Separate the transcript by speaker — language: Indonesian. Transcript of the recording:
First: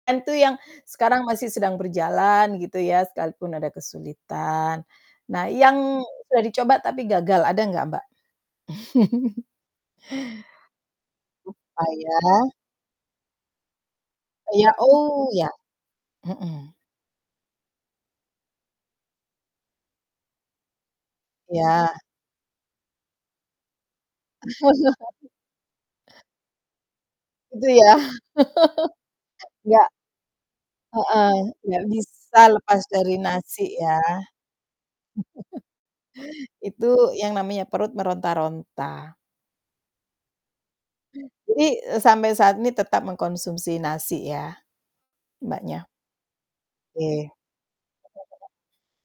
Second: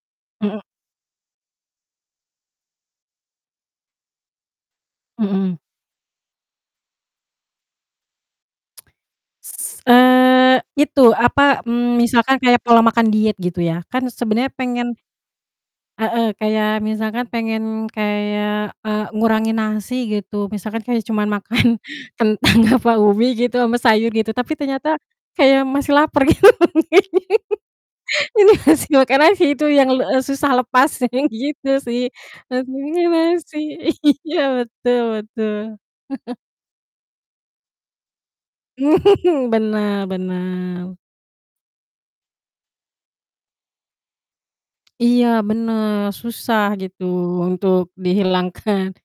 Speaker 1: Itu yang,
Speaker 2: Mhm.
Speaker 1: sekarang masih sedang berjalan gitu ya sekalipun ada kesulitan, nah
Speaker 2: Mhm.
Speaker 1: yang sudah dicoba tapi gagal ada nggak Mbak?
Speaker 2: S eee, itu apa,
Speaker 1: Apa
Speaker 2: eee,
Speaker 1: ya.
Speaker 2: misalkan kayak pola makan diet gitu ya, kan sebenernya
Speaker 1: Iya
Speaker 2: pengen
Speaker 1: oh ya,
Speaker 2: heeh,
Speaker 1: mhm.
Speaker 2: kayak misalkan pengen kayak, eee, ngurangin nasi gitu misalkan kayak cuman makan
Speaker 1: Iya.
Speaker 2: kentang apa ubi gitu ama sayur gitu tapi ternyata, kayak masih lapar gitu.
Speaker 1: Gitu ya,
Speaker 2: Ini masih makan nasi itu
Speaker 1: iya.
Speaker 2: yang, eee, susah lepas
Speaker 1: Heeh,
Speaker 2: gitu
Speaker 1: gak
Speaker 2: sih.
Speaker 1: bisa lepas
Speaker 2: Gantinya
Speaker 1: dari
Speaker 2: nasi
Speaker 1: nasi ya,
Speaker 2: iya betul betul.
Speaker 1: itu yang namanya perut meronta-ronta.
Speaker 2: Bener bener.
Speaker 1: Jadi, eee, sampai saat ini tetap mengkonsumsi nasi ya?
Speaker 2: Iya
Speaker 1: Mbaknya.
Speaker 2: bener susah gitu
Speaker 1: Oke, benar
Speaker 2: untuk
Speaker 1: benar.
Speaker 2: dihilangkan.